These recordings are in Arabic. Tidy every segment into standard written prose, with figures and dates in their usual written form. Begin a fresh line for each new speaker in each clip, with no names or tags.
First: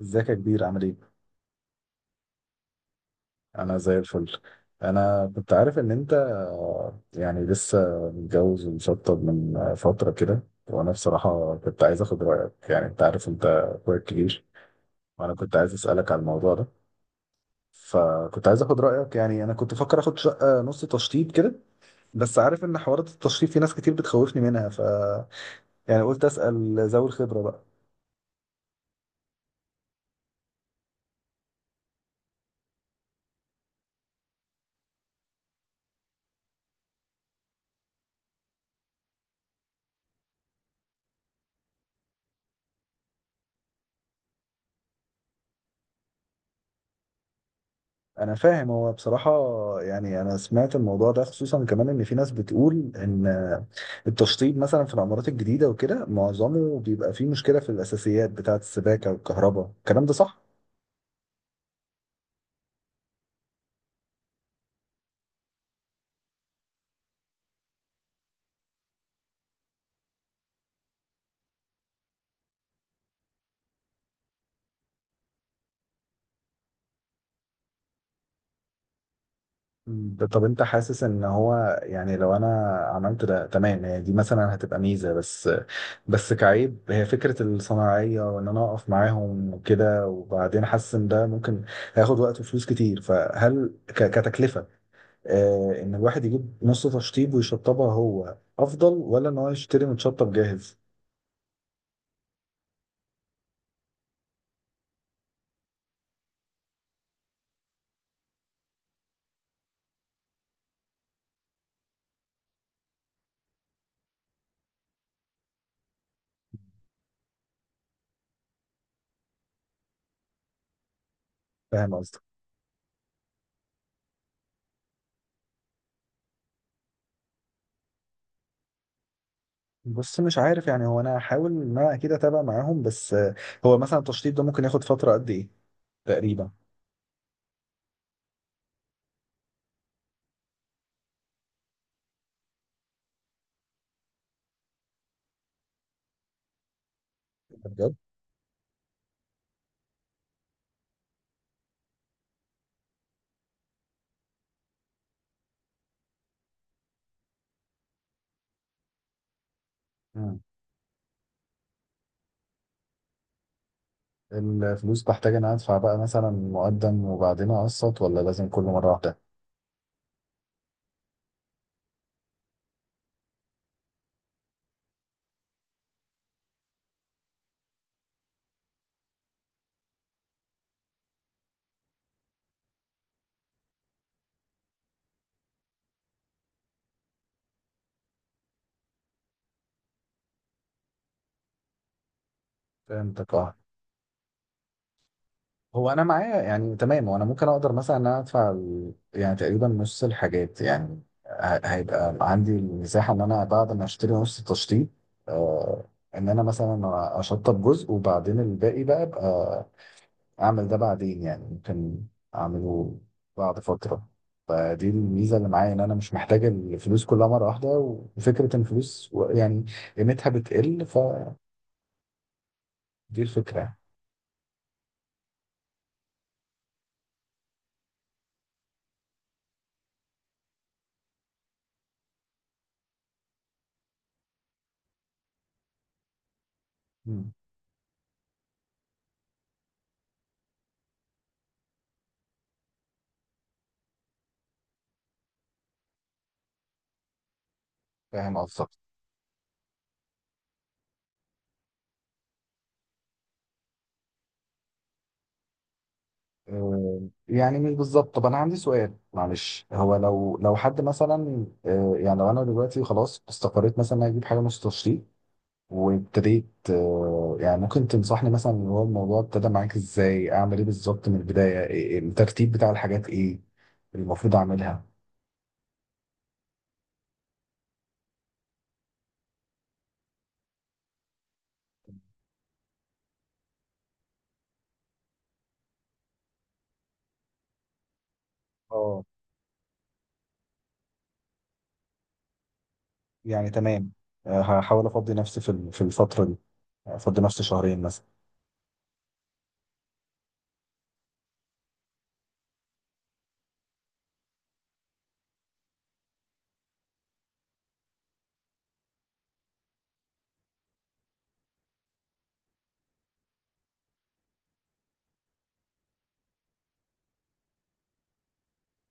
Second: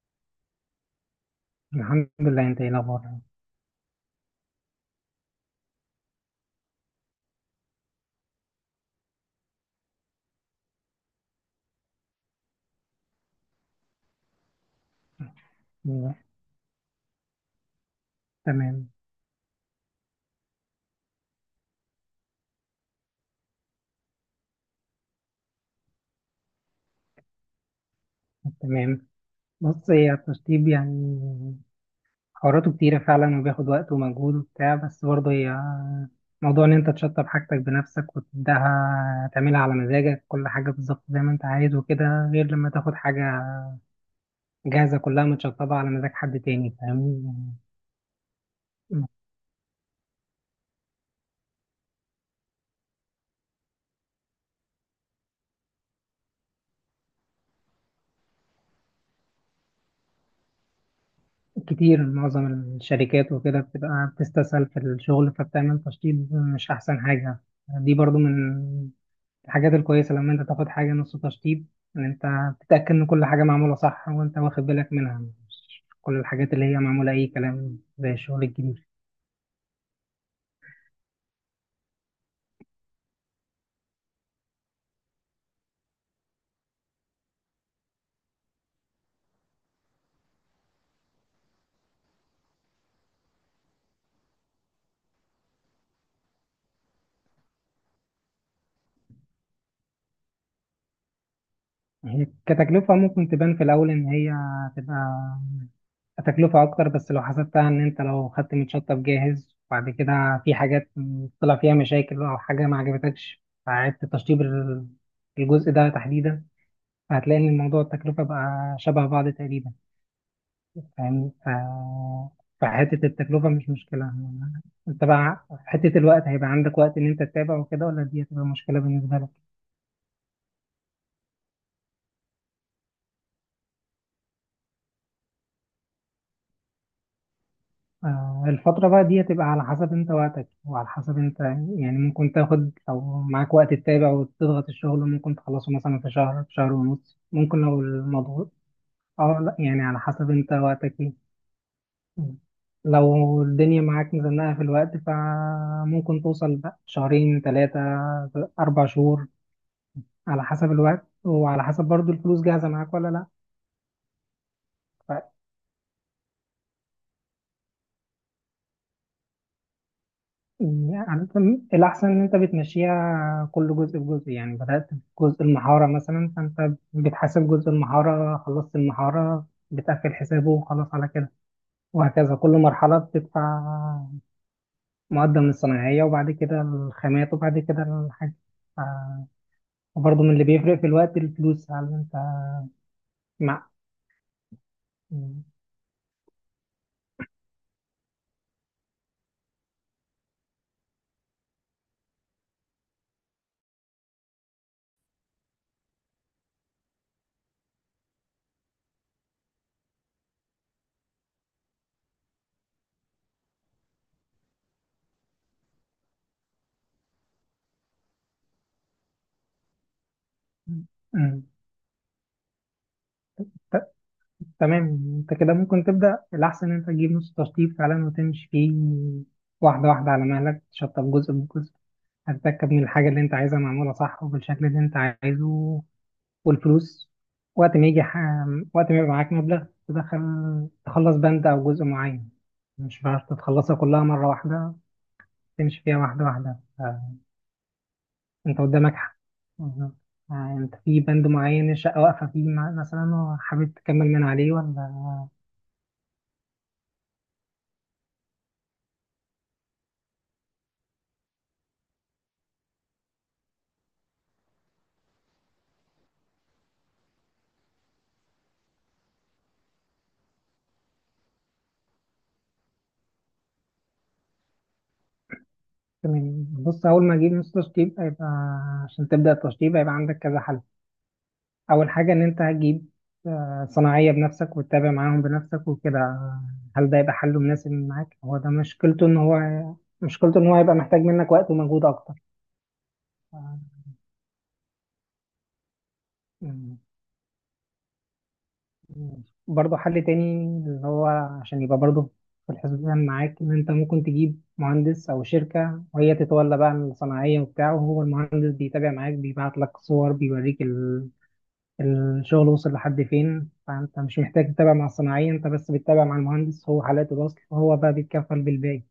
ازيك يا كبير عامل ايه؟
الحمد لله، انت ايه الاخبار؟
انا زي الفل. انا كنت عارف ان انت يعني لسه متجوز ومشطب من فترة كده، وانا بصراحة كنت عايز اخد رأيك. يعني انت عارف انت اخويا الكبير، وانا كنت عايز اسألك
ايوه،
على الموضوع ده. فكنت عايز اخد
تمام،
رأيك، يعني انا كنت فكر اخد شقة نص تشطيب كده، بس عارف ان حوارات التشطيب في ناس كتير بتخوفني منها، ف يعني قلت اسأل ذوي الخبرة بقى.
تمام. بص، هي التشطيب يعني حواراته كتيرة فعلا وبياخد وقت ومجهود وبتاع، بس برضه هي موضوع ان انت تشطب حاجتك بنفسك وتبدأها تعملها على مزاجك كل حاجة بالظبط زي ما انت عايز وكده، غير لما تاخد حاجة جاهزة كلها متشطبة على مزاج حد تاني، فاهمني؟
انا فاهم، هو بصراحة يعني انا سمعت الموضوع ده، خصوصا كمان ان في ناس بتقول ان التشطيب مثلا في العمارات الجديدة وكده معظمه بيبقى فيه مشكلة في الاساسيات بتاعة السباكة والكهرباء، الكلام ده صح؟
كتير معظم الشركات وكده بتبقى بتستسهل في الشغل فبتعمل تشطيب مش أحسن حاجة. دي برضو من الحاجات الكويسة لما انت تاخد حاجة نص تشطيب ان انت تتأكد ان كل حاجة معمولة صح وانت واخد بالك منها، مش كل الحاجات اللي هي معمولة اي كلام زي الشغل الجديد.
طب انت حاسس ان هو يعني لو انا عملت ده تمام، هي دي مثلا هتبقى ميزة، بس كعيب هي فكرة الصناعية وان انا اقف معاهم وكده، وبعدين حاسس ان ده ممكن هياخد وقت وفلوس كتير، فهل كتكلفة ان الواحد يجيب نص تشطيب ويشطبها هو افضل، ولا ان هو يشتري متشطب جاهز؟
هي كتكلفة ممكن تبان في الأول إن هي تبقى تكلفة أكتر، بس لو حسبتها إن أنت لو خدت متشطب جاهز وبعد كده في حاجات طلع فيها مشاكل أو حاجة ما عجبتكش، فعدت تشطيب الجزء ده تحديدا، فهتلاقي إن الموضوع التكلفة بقى شبه بعض تقريبا. فاهم.
فاهم قصدك.
فحتة التكلفة مش مشكلة. انت بقى في حتة الوقت هيبقى عندك وقت ان انت تتابع وكده، ولا دي هتبقى مشكلة بالنسبة لك؟
بص مش عارف يعني، هو انا هحاول ان انا اكيد اتابع معاهم، بس هو مثلا التشطيب ده ممكن ياخد فتره قد ايه تقريبا؟
الفترة بقى دي هتبقى على حسب انت وقتك وعلى حسب انت، يعني ممكن تاخد، لو معاك وقت تتابع وتضغط الشغل ممكن تخلصه مثلا في شهر، في شهر ونص، ممكن لو
بجد؟
الموضوع... اه، لا يعني على حسب انت وقتك ايه، لو الدنيا معاك مزنقة في الوقت فممكن توصل بقى شهرين، ثلاثة، 4 شهور،
مم.
على حسب الوقت وعلى حسب برضو الفلوس جاهزة معاك ولا لا.
الفلوس
ف
بحتاج ان أنا ادفع بقى مثلا مقدم وبعدين اقسط، ولا لازم كل مره واحده؟
الأحسن إن أنت بتمشيها كل جزء بجزء، يعني بدأت بجزء المحارة مثلا، فأنت بتحاسب جزء المحارة، خلصت المحارة بتقفل حسابه وخلاص على كده، وهكذا كل مرحلة بتدفع مقدم الصناعية وبعد كده الخامات وبعد كده الحاجة. ف- وبرضه من اللي بيفرق في الوقت الفلوس، هل أنت
فهمتك، اه.
مع م-
هو انا معايا يعني تمام، وانا ممكن اقدر مثلا ان انا ادفع يعني تقريبا نص الحاجات، يعني هيبقى عندي المساحه ان انا بعد ما اشتري نص التشطيب، آه، ان انا مثلا اشطب جزء، وبعدين الباقي بقى ابقى اعمل ده بعدين، يعني ممكن اعمله بعد فتره. فدي الميزه اللي معايا، ان انا مش محتاج الفلوس كلها مره واحده، وفكره ان الفلوس يعني قيمتها بتقل، فدي
م-
الفكره.
تمام. انت كده ممكن تبدأ. الأحسن ان انت تجيب نص تشطيب فعلا وتمشي فيه واحدة واحدة على مهلك، تشطب جزء بجزء، هتتأكد من الحاجة اللي انت عايزها معمولة صح وبالشكل اللي انت عايزه. والفلوس
مم.
وقت ما يجي ح... وقت ما يبقى معاك مبلغ تدخل تخلص بند أو جزء معين، مش هتعرف تتخلصها كلها مرة واحدة، تمشي فيها واحدة واحدة.
فاهم
انت
قصدك.
قدامك حق. بالظبط. آه، انت في بند معين الشقة واقفة فيه مثلا وحابب تكمل من عليه ولا...
آه، يعني مش بالظبط. طب انا عندي سؤال معلش، هو لو حد مثلا يعني لو انا دلوقتي خلاص استقريت مثلا إن أنا اجيب حاجه نص تشطيب وابتديت، يعني ممكن تنصحني مثلا اللي هو الموضوع ابتدى معاك ازاي؟ اعمل ايه بالظبط من البدايه؟ إيه، الترتيب بتاع الحاجات، ايه المفروض اعملها؟
تمام، بص اول ما اجيب نص تشطيب هيبقى، عشان تبدا التشطيب هيبقى عندك كذا حل. اول حاجه ان انت هتجيب صناعيه بنفسك وتتابع معاهم بنفسك وكده. هل ده يبقى حل مناسب معاك؟ هو ده
اه
مشكلته ان هو هيبقى محتاج منك وقت ومجهود اكتر.
يعني
آه،
تمام. هحاول افضي نفسي في في الفتره دي،
مم.
افضي نفسي شهرين مثلا.
برضه حل تاني، اللي هو عشان يبقى برضه في الحسبان معاك، ان انت ممكن تجيب مهندس او شركه وهي تتولى بقى الصناعيه وبتاعه، وهو المهندس بيتابع معاك بيبعت لك صور بيوريك الشغل وصل لحد فين، فانت مش محتاج تتابع مع الصناعية، انت بس بتتابع مع المهندس، هو حالات الوصل وهو بقى بيتكفل بالباقي.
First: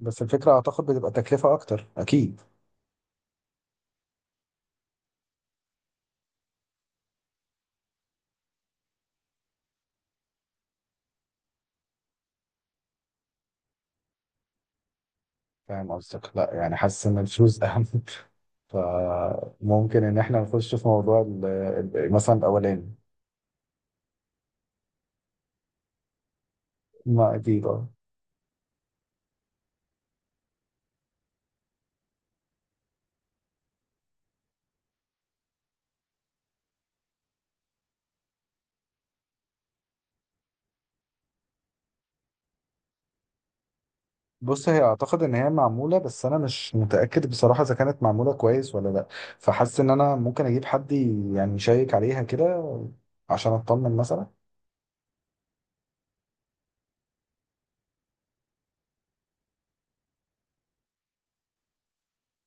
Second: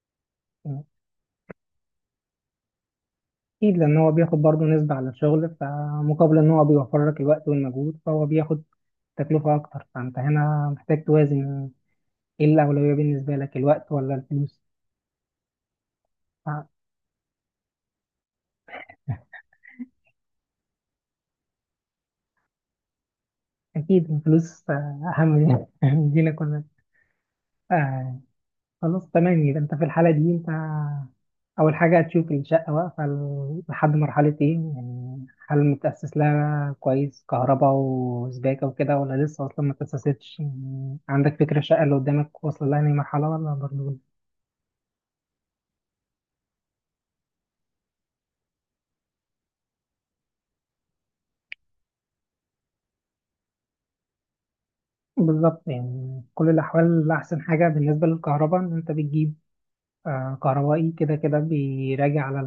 بس الفكره اعتقد بتبقى تكلفه اكتر اكيد.
اكيد لان هو بياخد برضه نسبة على الشغل، فمقابل ان هو بيوفر لك الوقت والمجهود فهو بياخد تكلفة اكتر، فانت هنا محتاج توازن ايه الاولوية بالنسبة لك، الوقت ولا الفلوس.
فاهم قصدك، لا يعني حاسس ان الفلوس اهم. فممكن ان احنا نخش في موضوع مثلا الاولاني.
فاكيد الفلوس اهم لينا لينا
ما اكيد اه.
كلنا. خلاص تمام، يبقى انت في الحالة دي انت اول حاجة هتشوف الشقة واقفة لحد مرحلة ايه، يعني هل متأسس لها كويس كهرباء وسباكة وكده، ولا لسه اصلا ما تأسستش، يعني عندك فكرة الشقة اللي قدامك واصلة لها اي مرحلة ولا برضه...
بص هي اعتقد ان هي معموله، بس انا مش متاكد بصراحه اذا كانت معموله كويس ولا لا، فحاسس ان انا ممكن اجيب حد يعني يشيك عليها كده عشان اطمن مثلا.
بالظبط، يعني في كل الاحوال احسن حاجة بالنسبة للكهرباء ان انت بتجيب كهربائي كده كده بيراجع على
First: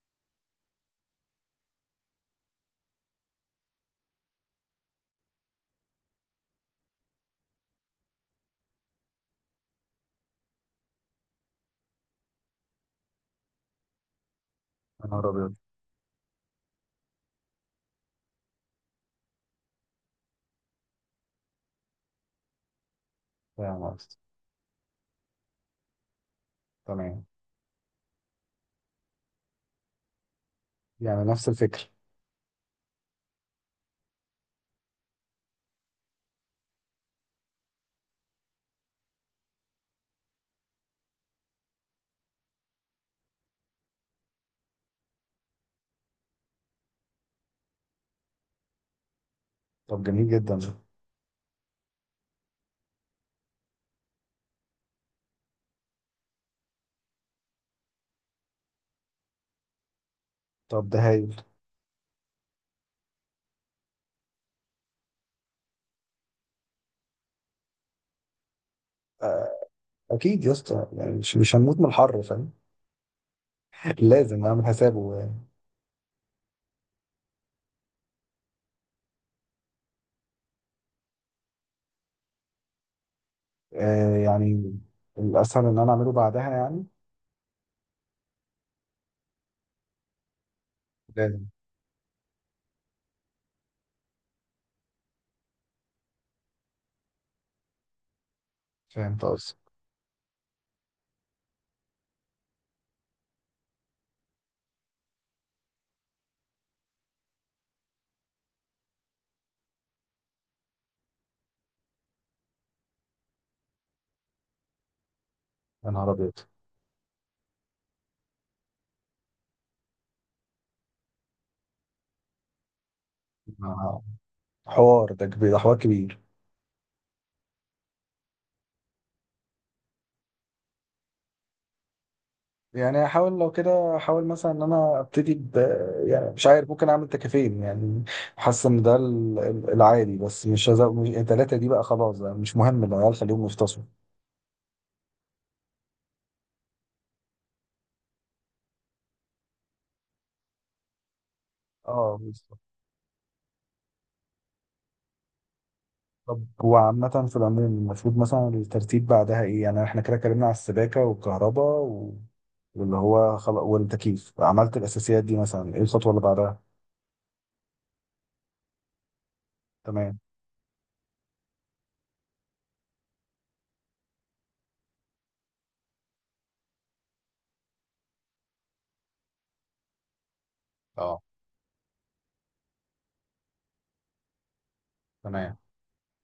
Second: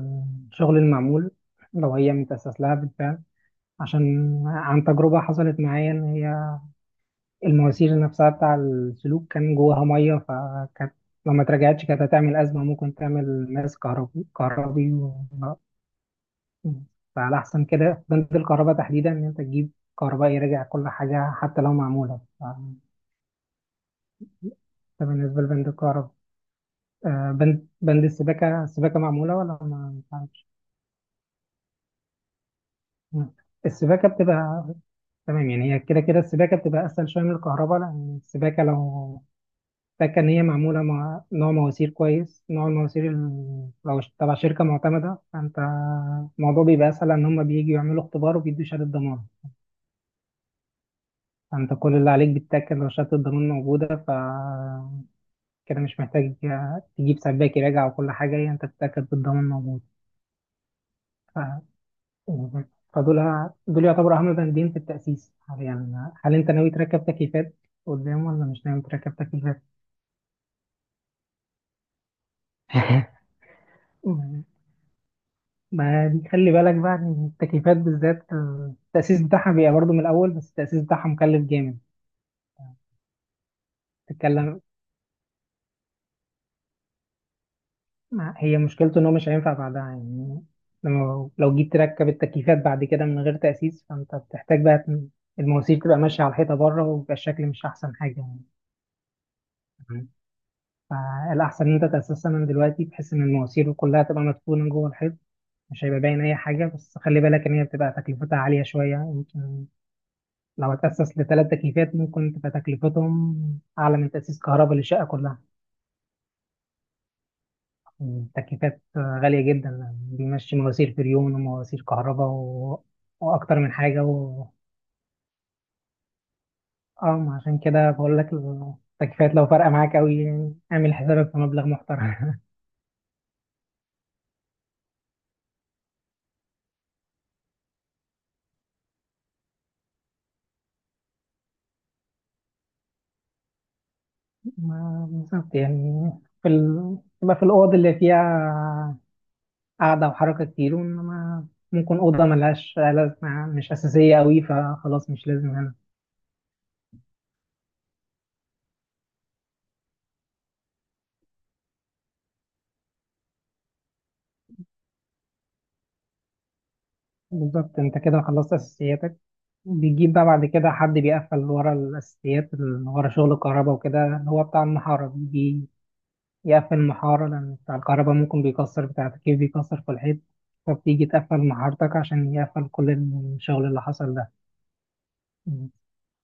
الشغل المعمول، لو هي متأسس لها بالفعل، عشان عن تجربة حصلت معايا ان هي المواسير نفسها بتاع السلوك كان جواها ميه، فكانت لما اترجعتش كانت هتعمل ازمه، ممكن تعمل ناس كهربي كهربي
يا
و...
نهار ابيض.
فعلى احسن كده بند الكهرباء تحديدا ان انت تجيب كهرباء يرجع كل حاجه حتى لو معموله.
فاهم قصدي.
ده بالنسبه لبند الكهرباء.
تمام،
بند السباكه. السباكه معموله ولا ما تعرفش؟
يعني نفس الفكر.
السباكه بتبقى... تمام، يعني هي كده كده السباكه بتبقى اسهل شويه من الكهرباء، لان السباكه لو فاكر إن هي معمولة مع نوع مواسير كويس، نوع المواسير لو تبع شركة معتمدة، فأنت الموضوع بيبقى أسهل إن هما بييجوا يعملوا اختبار وبيدوا شهادة ضمان.
طب جميل جدا.
فأنت كل اللي عليك بتتأكد لو شهادة الضمان موجودة، ف كده مش محتاج تجيب سباك يراجع وكل حاجة، هي أنت بتتأكد بالضمان موجود.
طب ده
ف...
هايل.
فدول يعتبروا أهم بندين في التأسيس حاليا. هل أنت ناوي تركب تكييفات قدام ولا مش ناوي تركب
آه،
تكييفات؟
اكيد يا اسطى، يعني مش هنموت من الحر، فاهم؟ لازم اعمل حسابه.
ما دي خلي بالك بقى ان التكييفات بالذات التأسيس بتاعها بيبقى برضه من الأول، بس التأسيس بتاعها مكلف جامد.
آه
تتكلم.
يعني الاسهل ان انا اعمله بعدها يعني.
هي مشكلته إن هو مش هينفع بعدها يعني. لو
لازم.
لو جيت تركب التكييفات بعد كده من غير تأسيس فأنت بتحتاج بقى المواسير تبقى ماشية على الحيطة بره ويبقى الشكل مش أحسن حاجة يعني.
فهمت قصدي.
تمام. فالأحسن إن أنت تأسسها من دلوقتي بحيث إن المواسير كلها تبقى مدفونة جوه الحيط، مش هيبقى باين أي حاجة، بس خلي بالك إن هي بتبقى تكلفتها عالية شوية، يمكن لو اتأسس ل3 تكليفات ممكن تبقى تكلفتهم أعلى من تأسيس كهرباء للشقة كلها.
يا نهار ابيض.
التكليفات غالية جدا، بيمشي مواسير فريون ومواسير كهرباء و... وأكتر من
آه،
حاجة و...
حوار ده كبير، ده حوار كبير.
اه، ما عشان كده بقول لك، التكليفات لو فارقة معاك أوي يعني اعمل حسابك في مبلغ محترم.
يعني هحاول لو كده احاول مثلا ان انا ابتدي ب، يعني مش عارف، ممكن اعمل تكافين يعني. حاسس ان ده العادي، بس مش هزق، مش التلاته دي بقى، خلاص بقى مش مهم، العيال خليهم يفتصوا.
ما بالظبط يعني، تبقى في الأوض اللي فيها قعدة وحركة كتير، وإنما ممكن
اه
أوضة
بالظبط.
ملهاش لازمة مش أساسية أوي فخلاص مش لازم.
طب وعامة في العموم المفروض مثلا الترتيب بعدها ايه؟ يعني احنا كده اتكلمنا على السباكة والكهرباء واللي هو خلاص والتكييف، عملت الاساسيات دي مثلا، ايه الخطوه اللي بعدها؟
بالظبط، انت كده خلصت اساسياتك، بيجيب
تمام.
بقى بعد كده حد بيقفل ورا الاساسيات اللي ورا شغل الكهرباء وكده، اللي هو بتاع المحاره، بيجي يقفل المحاره لان بتاع الكهرباء ممكن بيكسر، بتاع التكييف بيكسر في الحيط، فبتيجي
اه
تقفل محارتك عشان يقفل كل الشغل اللي حصل ده.
تمام.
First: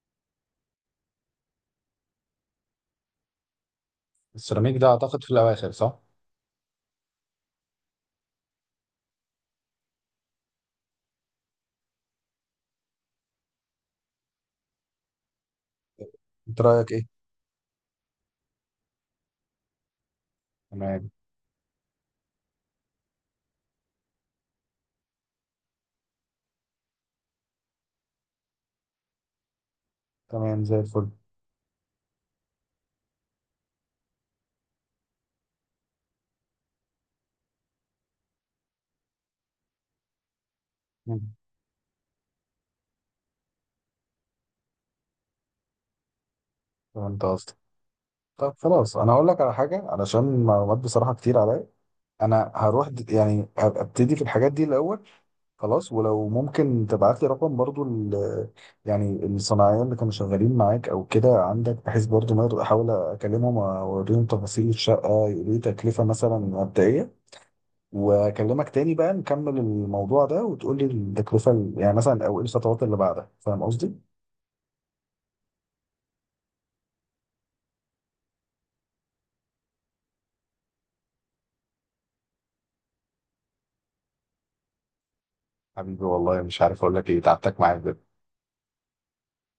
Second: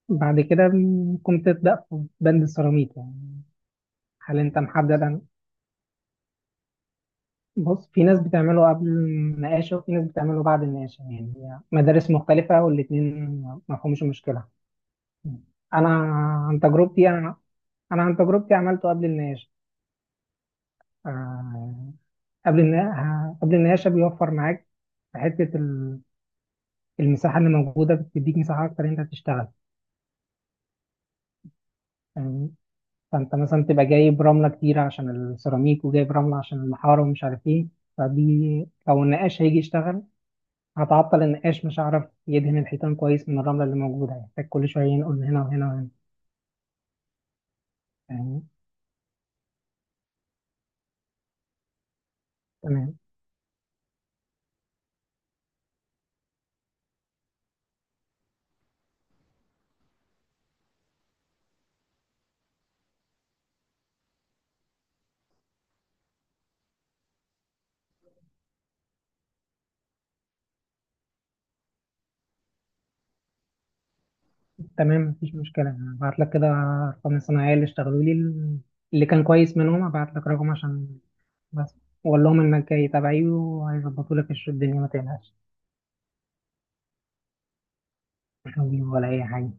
بعد كده ممكن تبدأ في بند السيراميك. يعني هل انت
السيراميك ده
محدد
اعتقد في الاواخر، صح؟
بص، في ناس بتعمله قبل النقاشة وفي ناس بتعمله بعد النقاشة، يعني مدارس مختلفة والاتنين مفهومش المشكلة. انا عن
انت رايك
تجربتي
ايه؟
انا انا عن تجربتي عملته قبل النقاش.
تمام.
آه، قبل النقاش قبل النقاش بيوفر معاك في حته المساحه اللي موجوده، بتديك مساحه اكتر إن انت تشتغل
تمام زي الفل.
يعني. فانت مثلا تبقى جايب رمله كتير عشان السيراميك وجايب رمله عشان الحاره ومش عارف ايه، فدي لو النقاش هيجي يشتغل هتعطل
مم.
النقاش، مش هعرف يدهن الحيطان كويس من الرمله اللي موجوده، هيحتاج كل شويه نقول هنا وهنا وهنا
فهمت قصدي.
يعني.
طب خلاص انا هقول لك على حاجه، علشان معلومات بصراحه كتير عليا، انا هروح
تمام.
يعني هبقى ابتدي في الحاجات دي الاول. خلاص، ولو ممكن تبعت لي رقم برضو يعني الصناعيه اللي كانوا شغالين معاك او كده عندك، بحيث برضو ما اقدر احاول اكلمهم واوريهم تفاصيل الشقه يقولوا لي تكلفه مثلا مبدئيه، واكلمك تاني بقى نكمل الموضوع ده، وتقول لي التكلفه يعني مثلا، او ايه الخطوات اللي بعدها، فاهم قصدي؟
تمام، مفيش مشكلة، هبعت لك كده أرقام الصناعية اللي اشتغلوا لي، اللي كان كويس منهم هبعت لك رقم عشان، بس وأقول لهم إنك جاي تبعي، وهيظبطوا لك الدنيا ما تقلقش.
حبيبي والله مش عارف اقول لك ايه، تعبتك معايا بجد.
مش هجيب ولا أي حاجة،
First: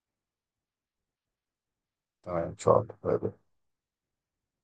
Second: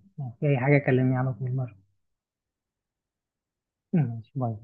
في أي حاجة كلمني على طول مرة.
تمام ان شاء الله.
ماشي، باي.